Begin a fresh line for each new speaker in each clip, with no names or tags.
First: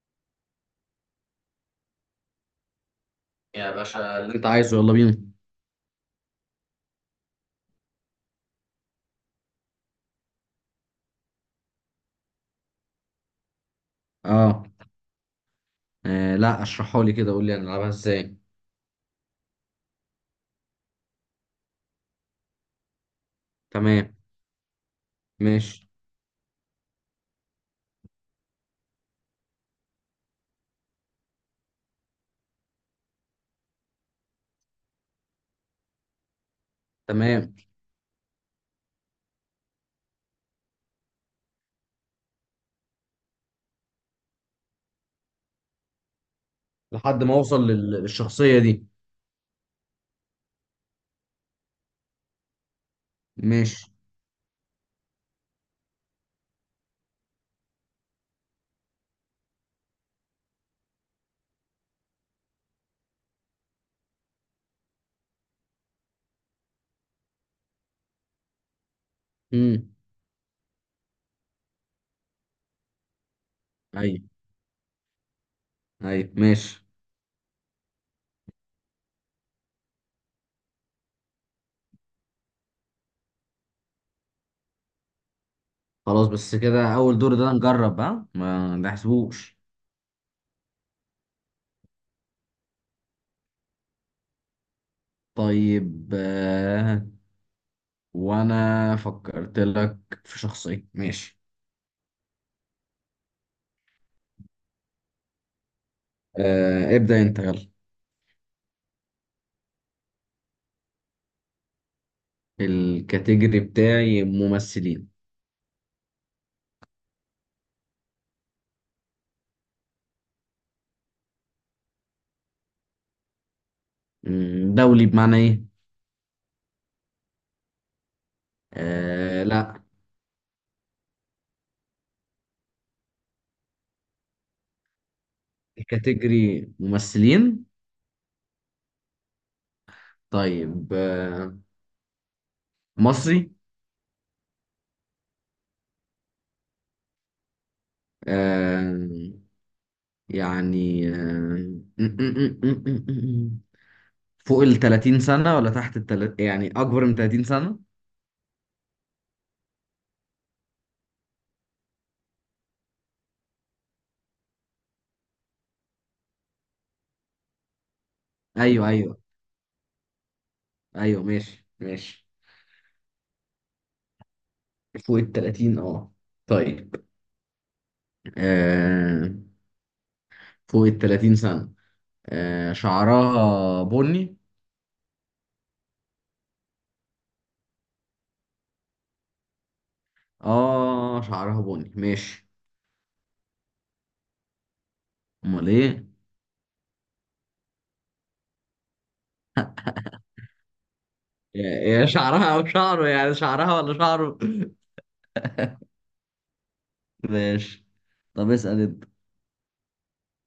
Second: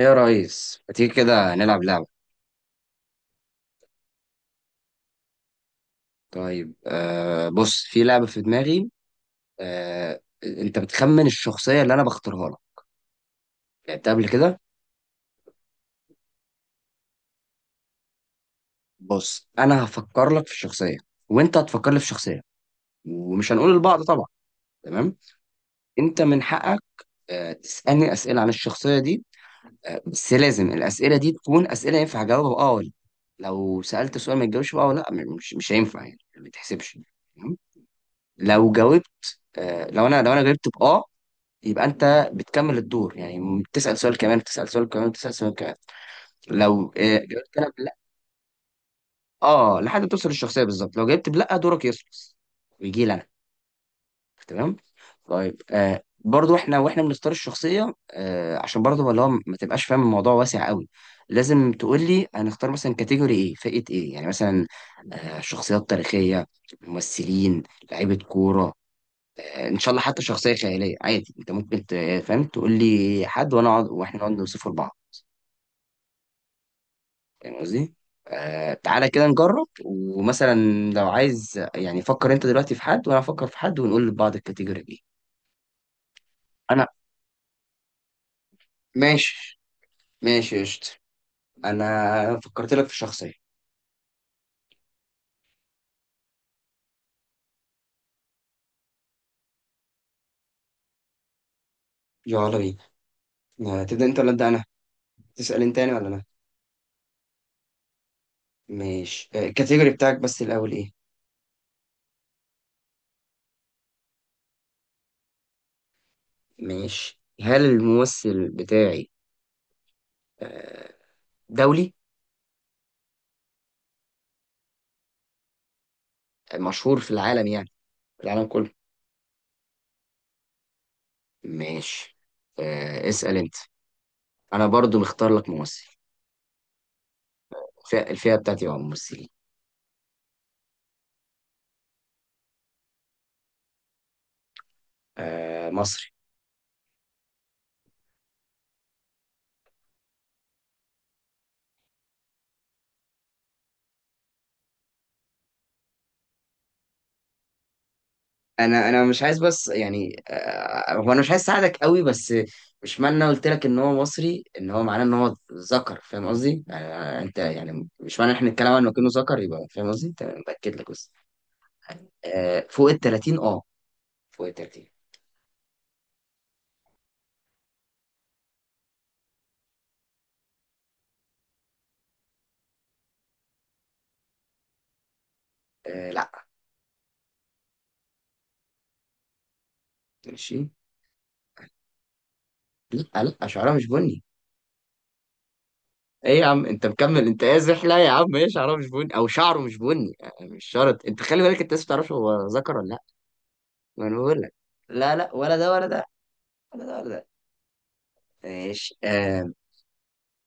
ايه يا ريس، ما تيجي كده نلعب لعبة؟
يا باشا اللي كنت انت عايزه عايزه يلا بينا.
طيب بص، في لعبة في دماغي. انت بتخمن الشخصية اللي انا بختارها لك، لعبتها قبل كده.
اه. لا، اشرحها لي كده، قول لي هنلعبها ازاي؟
بص، انا هفكر لك في شخصية، وانت هتفكر لي في شخصية، ومش هنقول لبعض
تمام.
طبعا. تمام.
ماشي.
انت من حقك تسألني أسئلة عن الشخصية دي. بس لازم الأسئلة دي تكون أسئلة ينفع أجاوبها اه ولا لأ. لو سألت سؤال ما تجاوبش بقى ولا لا مش هينفع يعني، ما تحسبش.
تمام.
تمام؟ لو جاوبت لو انا جاوبت باه، يبقى انت بتكمل الدور يعني، بتسال سؤال كمان، بتسال سؤال كمان، بتسال سؤال كمان. لو
لحد ما
جاوبت
اوصل
انا بلا
للشخصية دي.
اه لحد ما توصل للشخصيه بالظبط، لو جاوبت بلا دورك يخلص ويجي لي انا.
ماشي.
تمام. طيب برضو احنا بنختار الشخصيه، عشان برضو اللي هو ما تبقاش فاهم، الموضوع واسع قوي. لازم تقول لي هنختار مثلا كاتيجوري ايه، فئه ايه يعني. مثلا شخصيات تاريخيه، ممثلين، لعيبه كوره، ان شاء
امم
الله حتى شخصيه خياليه عادي. انت ممكن فاهم، تقول لي حد وانا اقعد واحنا
ايوه،
نقعد نوصفه لبعض.
ايوه، ماشي،
فاهم قصدي؟ تعالى كده نجرب، ومثلا لو عايز يعني فكر انت دلوقتي في حد، وانا افكر في حد، ونقول لبعض الكاتيجوري دي.
خلاص. بس
انا
كده اول دور ده نجرب، ها؟ ما نحسبوش.
ماشي. ماشي، قشطة. انا فكرت لك في شخصيه،
طيب. وانا فكرت لك في شخصية. ماشي.
يلا بينا. تبدا انت ولا ابدا انا؟ تسال انت يعني ولا انا؟
ابدأ انت، يلا.
ماشي. الكاتيجوري بتاعك بس الاول ايه؟
الكاتيجوري بتاعي ممثلين.
ماشي. هل الممثل بتاعي آه، دولي،
دولي بمعنى ايه؟
مشهور في العالم يعني، في العالم كله؟
لا.
ماشي. اسأل انت، انا برضو مختار لك ممثل.
كاتيجوري ممثلين.
الفئة بتاعتي هو ممثلين،
طيب، مصري.
مصري.
آه، يعني آه، فوق ال 30 سنة ولا تحت ال 30؟ يعني أكبر من 30 سنة؟
انا مش عايز بس يعني، هو انا مش عايز اساعدك قوي، بس مش معنى انا قلت لك ان هو مصري ان هو معناه ان هو ذكر، فاهم قصدي؟ انت يعني مش معنى احنا نتكلم
أيوه،
عنه كأنه
أيوه،
ذكر يبقى، فاهم قصدي؟ تمام، باكد لك بس.
أيوه، ماشي، ماشي.
فوق ال 30 اه، فوق ال 30.
فوق ال 30. طيب. آه، فوق ال 30 سنة. شعرها بني.
لا. ماشي.
شعرها بني. ماشي.
لا لا، شعرها مش بني.
أمال إيه؟
ايه يا عم، انت مكمل؟ انت قازح. لا يا عم، ايه شعره مش بني او شعره مش بني؟ مش شرط. انت خلي بالك،
يا
انت لسه
يا
بتعرفش هو
شعرها أو
ذكر ولا لا.
شعره، يعني شعرها ولا
ما انا
شعره؟
بقول لك لا، لا ولا ده ولا ده ولا ده ولا ده.
ماشي. طب اسأل
ماشي.
انت.
آه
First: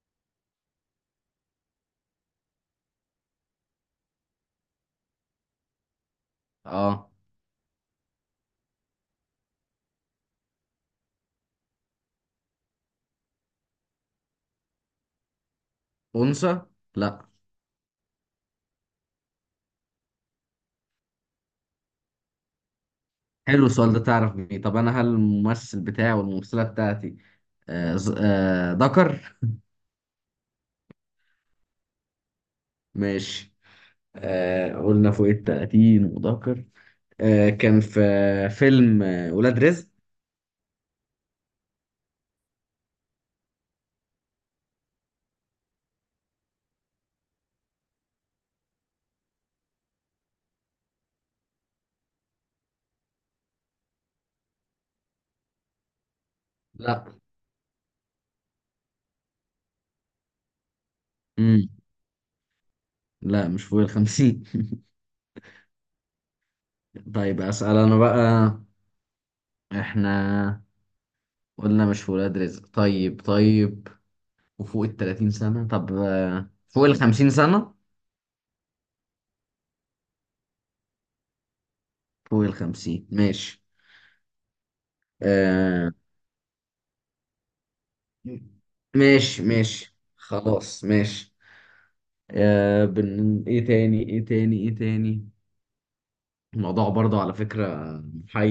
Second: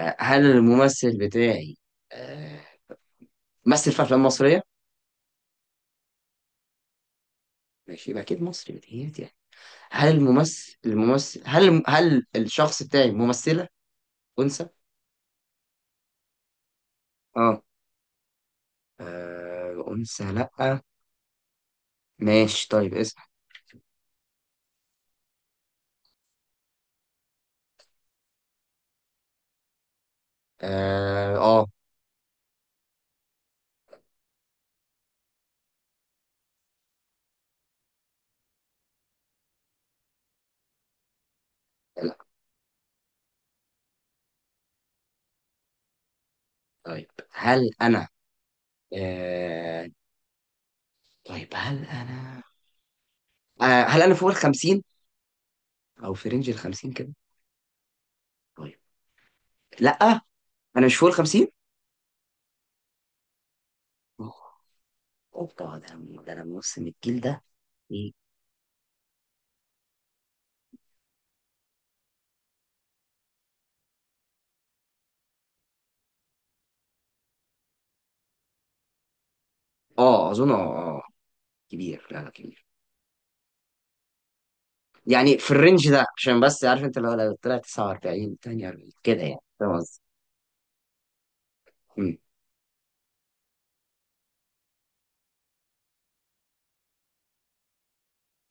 آه، هل الممثل بتاعي آه مثل في افلام مصريه؟
اه،
ماشي، يبقى اكيد مصري بتهيألي يعني. هل الممثل الممثل هل هل الشخص بتاعي ممثله انثى؟
انثى؟ لا.
اه انثى لا. ماشي. طيب اسم
حلو السؤال ده، تعرف بيه. طب انا هل الممثل بتاعي والممثله بتاعتي ذكر.
اه
ماشي. قلنا فوق التلاتين وذكر. كان في فيلم ولاد رزق.
لا. طيب هل انا آه، طيب هل انا هل انا فوق ال 50 او في رينج ال 50 كده؟
لا.
طيب لا، انا مش فوق ال 50.
امم لا، مش فوق الخمسين.
اوبا، ده انا من نص، من الجيل
طيب،
ده.
اسال انا
ايه؟
بقى. احنا قلنا مش في ولاد رزق. طيب، طيب. وفوق التلاتين سنه. طب فوق الخمسين سنه؟
اه اظن. اه كبير لا لا،
فوق
كبير.
الخمسين؟ ماشي.
يعني في الرينج
آه
ده، عشان بس عارف انت، لو لو طلع 49 42 كده، يعني
ماشي،
فاهم
ماشي،
قصدي.
خلاص، ماشي.
مم.
ايه تاني؟ ايه تاني؟ ايه تاني؟ الموضوع برضه على فكرة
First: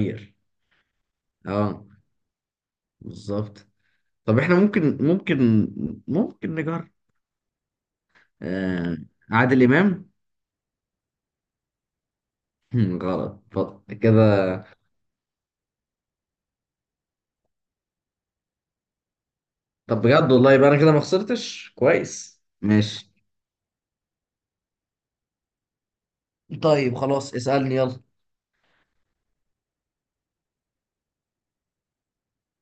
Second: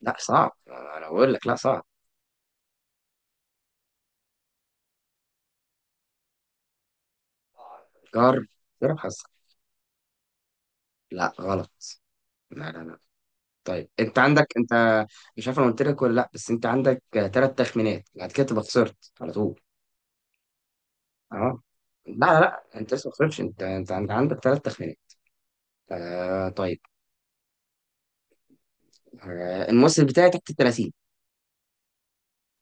لا صعب، انا بقول لك لا صعب.
اه، بالظبط. طب احنا ممكن نجرب.
جرب.
آه
جرب حظك.
عادل امام.
لا غلط. لا لا لا.
غلط
طيب انت
كده.
عندك، مش عارف انا قلت لك ولا لا، بس انت عندك ثلاث تخمينات، بعد كده تبقى خسرت على طول.
طب بجد والله، يبقى انا كده ما
اه
خسرتش
لا لا
كويس.
لا، انت لسه
ماشي.
ما خسرتش، انت انت عندك ثلاث تخمينات. طيب.
طيب، خلاص، اسألني يلا.
الممثل بتاعي تحت ال 30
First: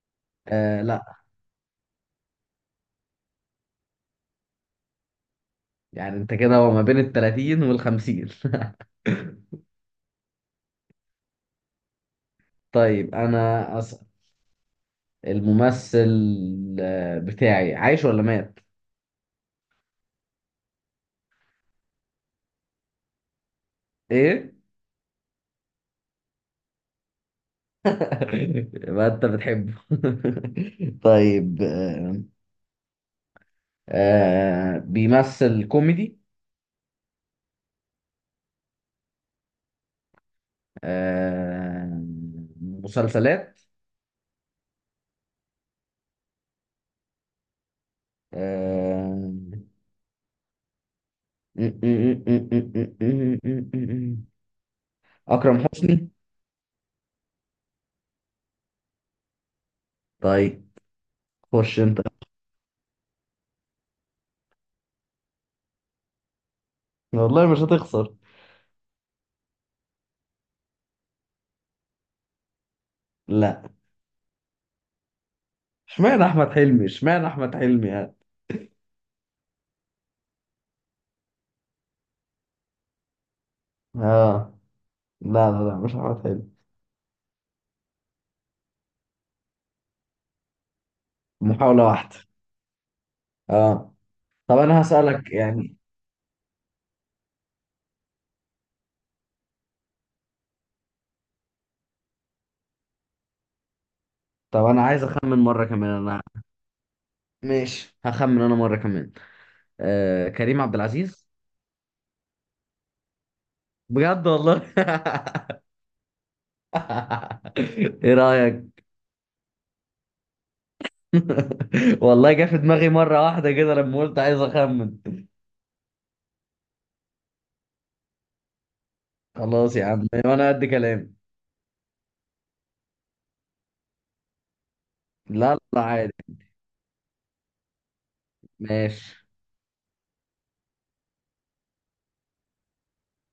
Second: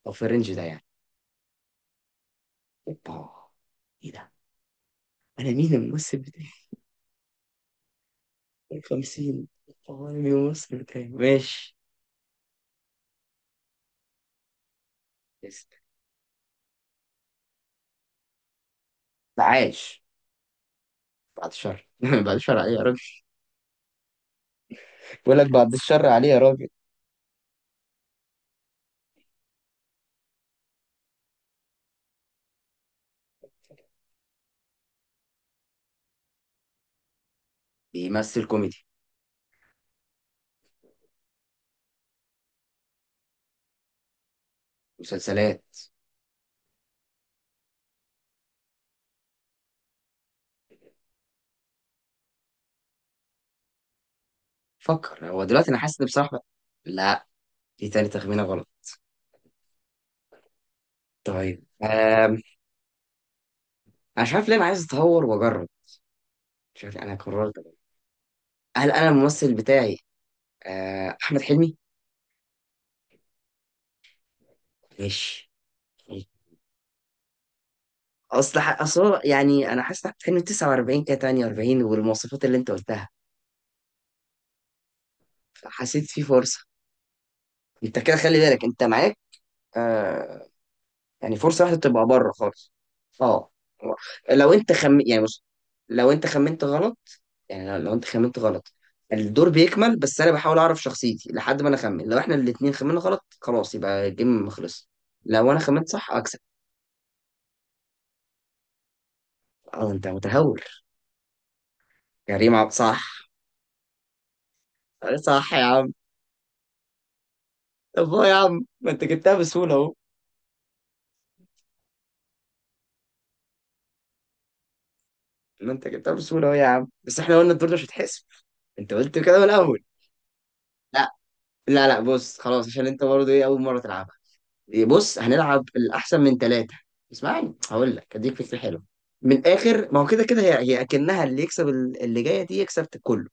او في الرينج ده يعني؟
لا.
اوبا، ايه ده، انا مين
يعني
الممثل
انت
بتاعي؟
كده هو ما بين ال 30 وال 50.
50، اوبا، انا مين الممثل بتاعي؟ ماشي.
طيب انا أسأل.
لسه.
الممثل بتاعي عايش ولا مات؟
لا عايش، بعد الشر بعد الشر عليه يا راجل.
ايه؟
بقول لك بعد الشر عليه يا راجل.
ما انت بتحبه. طيب، بيمثل كوميدي.
بيمثل كوميدي.
آه، مسلسلات.
مسلسلات.
آه،
فكر هو
اكرم
دلوقتي، انا حاسس ان
حسني.
بصراحه. لا، دي تاني تخمينه غلط.
طيب،
طيب
خش انت.
انا مش عارف ليه انا عايز اتهور واجرب. مش عارف، انا
والله
قررت.
مش هتخسر.
هل انا الممثل بتاعي احمد حلمي؟
لا.
ماشي.
اشمعنى احمد حلمي، اشمعنى احمد حلمي يعني؟
اصل اصل هو يعني، انا حاسس إن احمد حلمي 49 كده 48، والمواصفات اللي انت قلتها،
اه. لا، لا، لا، مش
فحسيت في
احمد حلمي.
فرصه. انت كده خلي بالك، انت معاك آه يعني فرصه واحده،
محاولة
تبقى
واحدة.
بره خالص. اه.
اه.
لو
طب
انت
انا
خم يعني
هسألك
بص،
يعني.
لو انت خمنت غلط، يعني لو انت خمنت غلط، الدور بيكمل، بس انا بحاول اعرف شخصيتي لحد ما انا اخمن. لو احنا الاتنين خمنا غلط، خلاص يبقى الجيم
طب انا
خلص.
عايز اخمن
لو انا
مرة
خمنت
كمان،
صح
انا.
اكسب.
ماشي، هخمن انا مرة كمان.
اه، انت
كريم
متهور.
عبد العزيز.
كريم عبد، صح.
بجد والله.
صح يا عم. طب
ايه
هو يا عم،
رأيك؟
ما انت جبتها بسهولة اهو.
والله جه في دماغي مرة واحدة كده لما قلت عايز اخمن.
ما انت جبتها بسهولة اهو يا عم، بس احنا قلنا الدور ده مش هيتحسب، انت قلت كده من
خلاص
الاول.
يا عم، وانا قد
لا
كلام.
لا لا، بص خلاص، عشان انت برضه ايه اول مرة تلعبها. إيه، بص
لا،
هنلعب
لا، عادي.
الاحسن من ثلاثة. اسمعني، هقول لك اديك فكرة حلوة.
ماشي،
من الاخر، ما هو كده كده، هي اكنها، اللي جاية دي يكسب كله.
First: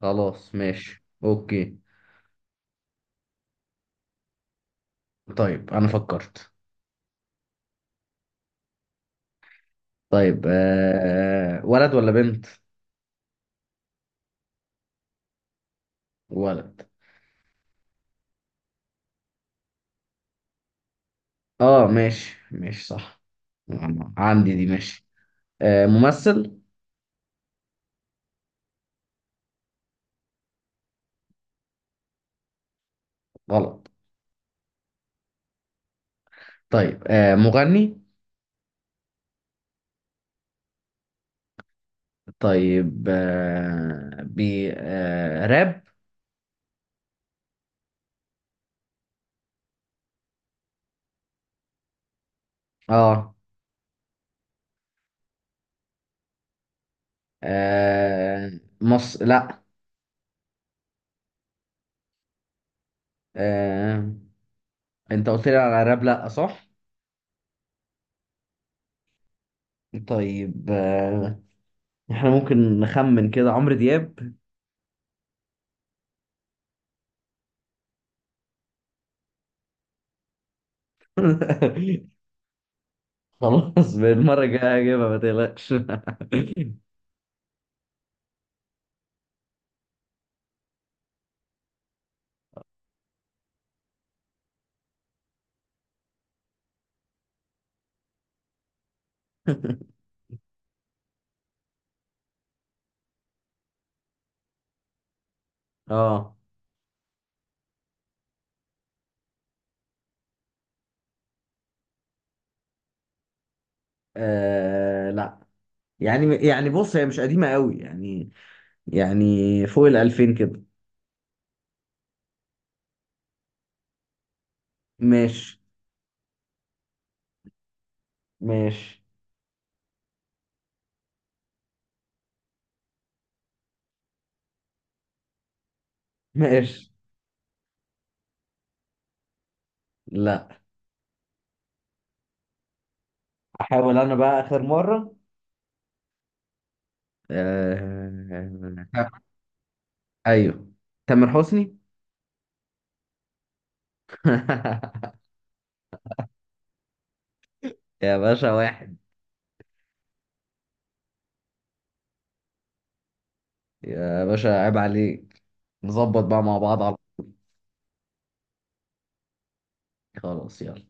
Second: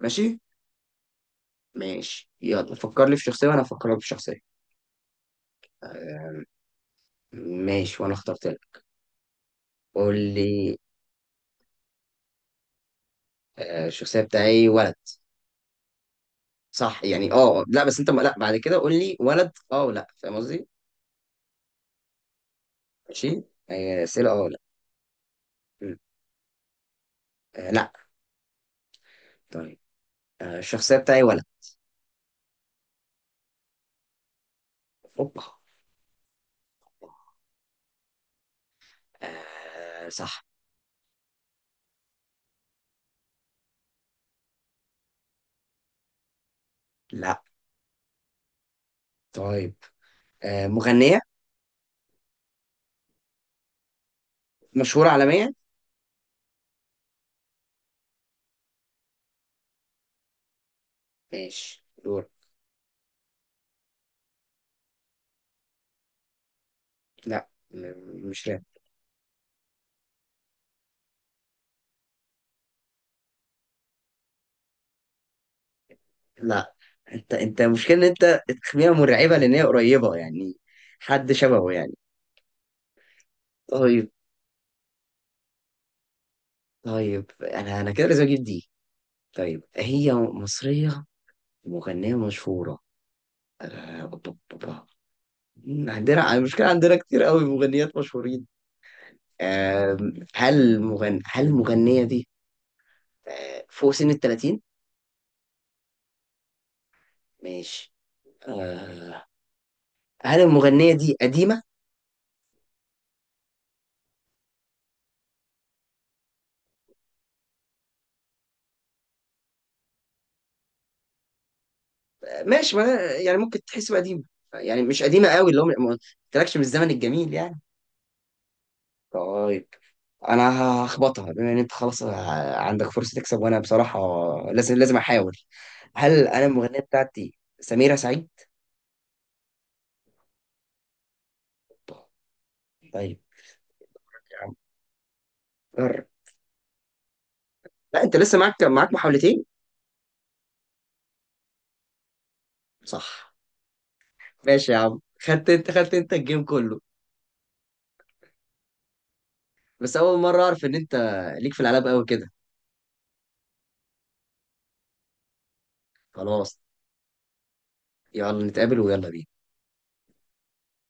ماشي.
خلاص، ماشي، اوكي.
ماشي، يلا فكر لي في شخصية وانا افكر لك في شخصية.
طيب انا
آه،
فكرت.
ماشي، وانا اخترت لك، قول
طيب،
لي.
ولد ولا بنت؟
الشخصية بتاعي ولد.
ولد.
صح يعني. اه لا، بس انت لا، بعد كده قول لي ولد اه ولا، فاهم قصدي؟
اه، ماشي، ماشي، صح.
ماشي. اسئله اه
عندي
ولا.
دي، ماشي.
مم.
ممثل.
لا. طيب الشخصيه بتاعي ولد.
غلط.
اوبا.
طيب، مغني.
صح.
طيب، آه، بي آه، راب.
لا. طيب مغنيه
اه.
مشهوره عالميا.
آه، مص لا.
ماشي، دور.
آه، انت قلت لي على راب، لا صح؟
لا مش راب.
طيب، احنا ممكن نخمن كده، عمرو دياب.
لا، انت المشكله ان انت تخميها مرعبه، لان هي قريبه يعني، حد شبهه يعني.
خلاص،
طيب.
بالمرة الجاية هجيبها ما تقلقش.
طيب، انا كده لازم اجيب دي. طيب هي مصريه، مغنيه مشهوره. أوبا، أوبا. عندنا المشكلة، عندنا كتير قوي مغنيات مشهورين. هل المغنية دي فوق سن ال 30؟
اه.
ماشي. آه، هل المغنية دي قديمة؟
لا، يعني بص هي مش قديمة قوي يعني. يعني فوق الألفين كده.
ماشي، ما يعني ممكن تحسب قديمة، يعني مش قديمة قوي،
ماشي،
اللي هو ما قلتلكش من الزمن الجميل يعني.
ماشي.
طيب، انا هخبطها، بما ان انت خلاص عندك فرصة تكسب، وانا بصراحة لازم احاول. هل انا المغنية
ماشي.
بتاعتي سميرة سعيد؟
لا،
طيب. طيب،
احاول انا
يا
بقى
عم
اخر مرة.
جرب. لا، انت لسه معاك
آه...
محاولتين.
ايوه، تامر حسني.
صح. ماشي يا عم، خدت انت الجيم كله.
يا باشا، واحد.
بس اول مره اعرف ان انت ليك في الالعاب قوي كده.
يا باشا عيب عليك. نظبط بقى
خلاص،
مع بعض على...
يلا نتقابل ويلا بينا.
خلاص، يلا.